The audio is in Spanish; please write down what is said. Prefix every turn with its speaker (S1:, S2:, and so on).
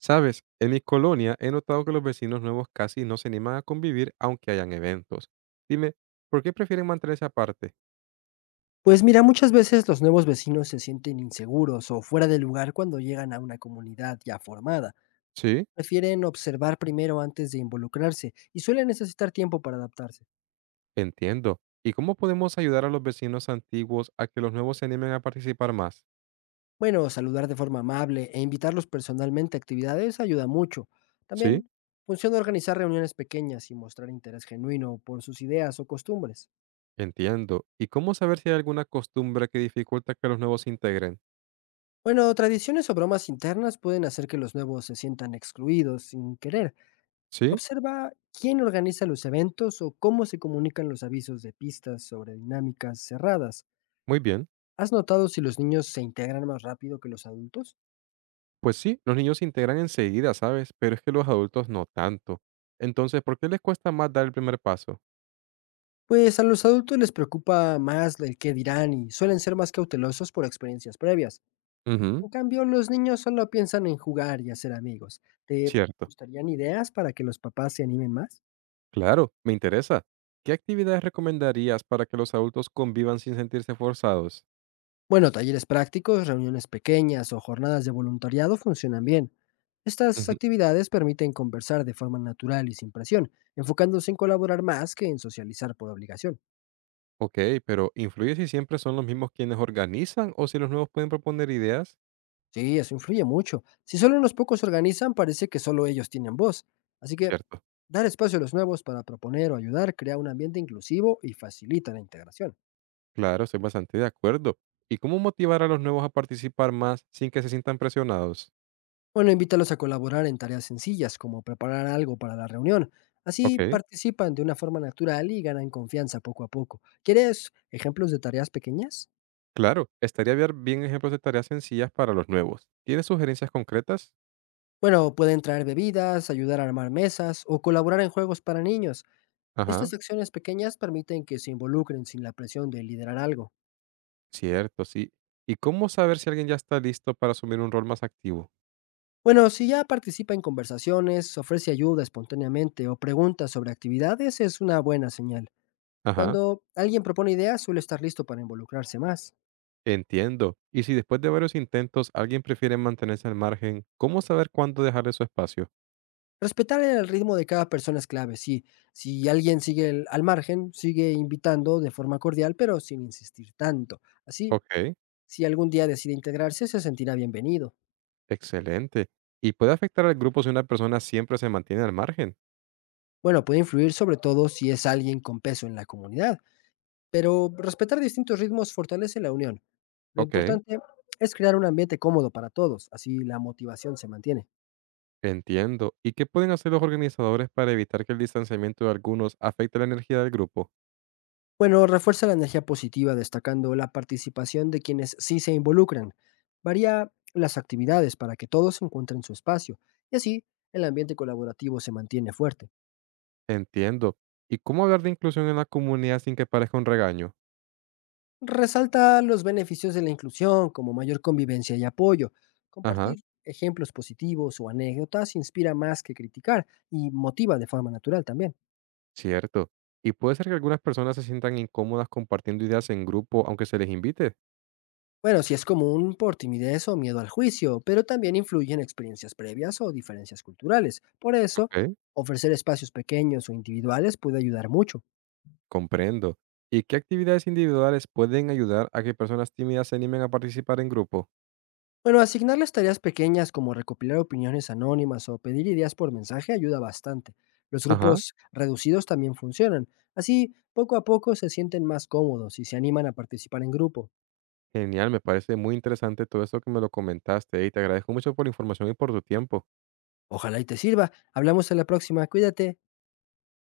S1: Sabes, en mi colonia he notado que los vecinos nuevos casi no se animan a convivir aunque hayan eventos. Dime, ¿por qué prefieren mantenerse aparte?
S2: Pues mira, muchas veces los nuevos vecinos se sienten inseguros o fuera de lugar cuando llegan a una comunidad ya formada.
S1: Sí,
S2: Prefieren observar primero antes de involucrarse y suelen necesitar tiempo para adaptarse.
S1: entiendo. ¿Y cómo podemos ayudar a los vecinos antiguos a que los nuevos se animen a participar más?
S2: Bueno, saludar de forma amable e invitarlos personalmente a actividades ayuda mucho.
S1: Sí,
S2: También funciona organizar reuniones pequeñas y mostrar interés genuino por sus ideas o costumbres.
S1: entiendo. ¿Y cómo saber si hay alguna costumbre que dificulta que los nuevos se integren?
S2: Bueno, tradiciones o bromas internas pueden hacer que los nuevos se sientan excluidos sin querer.
S1: Sí,
S2: Observa quién organiza los eventos o cómo se comunican los avisos de pistas sobre dinámicas cerradas.
S1: muy bien.
S2: ¿Has notado si los niños se integran más rápido que los adultos?
S1: Pues sí, los niños se integran enseguida, ¿sabes? Pero es que los adultos no tanto. Entonces, ¿por qué les cuesta más dar el primer paso?
S2: Pues a los adultos les preocupa más el qué dirán y suelen ser más cautelosos por experiencias previas.
S1: Ujú,
S2: En cambio, los niños solo piensan en jugar y hacer amigos. ¿Te
S1: cierto.
S2: gustarían ideas para que los papás se animen más?
S1: Claro, me interesa. ¿Qué actividades recomendarías para que los adultos convivan sin sentirse forzados?
S2: Bueno, talleres prácticos, reuniones pequeñas o jornadas de voluntariado funcionan bien. Estas
S1: Ujú.
S2: actividades permiten conversar de forma natural y sin presión, enfocándose en colaborar más que en socializar por obligación.
S1: Ok, pero ¿influye si siempre son los mismos quienes organizan o si los nuevos pueden proponer ideas?
S2: Sí, eso influye mucho. Si solo unos pocos se organizan, parece que solo ellos tienen voz. Así que
S1: Cierto.
S2: dar espacio a los nuevos para proponer o ayudar crea un ambiente inclusivo y facilita la integración.
S1: Claro, estoy bastante de acuerdo. ¿Y cómo motivar a los nuevos a participar más sin que se sientan presionados?
S2: Bueno, invítalos a colaborar en tareas sencillas, como preparar algo para la reunión. Así
S1: Ok.
S2: participan de una forma natural y ganan confianza poco a poco. ¿Quieres ejemplos de tareas pequeñas?
S1: Claro, estaría ver bien ejemplos de tareas sencillas para los nuevos. ¿Tienes sugerencias concretas?
S2: Bueno, pueden traer bebidas, ayudar a armar mesas o colaborar en juegos para niños.
S1: Ajá,
S2: Estas acciones pequeñas permiten que se involucren sin la presión de liderar algo.
S1: cierto, sí. ¿Y cómo saber si alguien ya está listo para asumir un rol más activo?
S2: Bueno, si ya participa en conversaciones, ofrece ayuda espontáneamente o pregunta sobre actividades, es una buena señal.
S1: Ajá.
S2: Cuando alguien propone ideas, suele estar listo para involucrarse más.
S1: Entiendo. Y si después de varios intentos alguien prefiere mantenerse al margen, ¿cómo saber cuándo dejarle su espacio?
S2: Respetar el ritmo de cada persona es clave, sí. Si alguien sigue al margen, sigue invitando de forma cordial, pero sin insistir tanto. Así,
S1: Ok,
S2: si algún día decide integrarse, se sentirá bienvenido.
S1: excelente. ¿Y puede afectar al grupo si una persona siempre se mantiene al margen?
S2: Bueno, puede influir sobre todo si es alguien con peso en la comunidad, pero respetar distintos ritmos fortalece la unión. Lo
S1: Ok,
S2: importante es crear un ambiente cómodo para todos, así la motivación se mantiene.
S1: entiendo. ¿Y qué pueden hacer los organizadores para evitar que el distanciamiento de algunos afecte la energía del grupo?
S2: Bueno, refuerza la energía positiva destacando la participación de quienes sí se involucran. Varía las actividades para que todos encuentren su espacio y así el ambiente colaborativo se mantiene fuerte.
S1: Entiendo. ¿Y cómo hablar de inclusión en la comunidad sin que parezca un regaño?
S2: Resalta los beneficios de la inclusión como mayor convivencia y apoyo.
S1: Ajá,
S2: Compartir ejemplos positivos o anécdotas inspira más que criticar y motiva de forma natural también.
S1: cierto. ¿Y puede ser que algunas personas se sientan incómodas compartiendo ideas en grupo aunque se les invite?
S2: Bueno, sí es común por timidez o miedo al juicio, pero también influyen experiencias previas o diferencias culturales. Por eso,
S1: Ok.
S2: ofrecer espacios pequeños o individuales puede ayudar mucho.
S1: Comprendo. ¿Y qué actividades individuales pueden ayudar a que personas tímidas se animen a participar en grupo?
S2: Bueno, asignarles tareas pequeñas como recopilar opiniones anónimas o pedir ideas por mensaje ayuda bastante. Los
S1: Ajá.
S2: grupos reducidos también funcionan. Así, poco a poco se sienten más cómodos y se animan a participar en grupo.
S1: Genial, me parece muy interesante todo esto que me lo comentaste y te agradezco mucho por la información y por tu tiempo.
S2: Ojalá y te sirva. Hablamos en la próxima. Cuídate.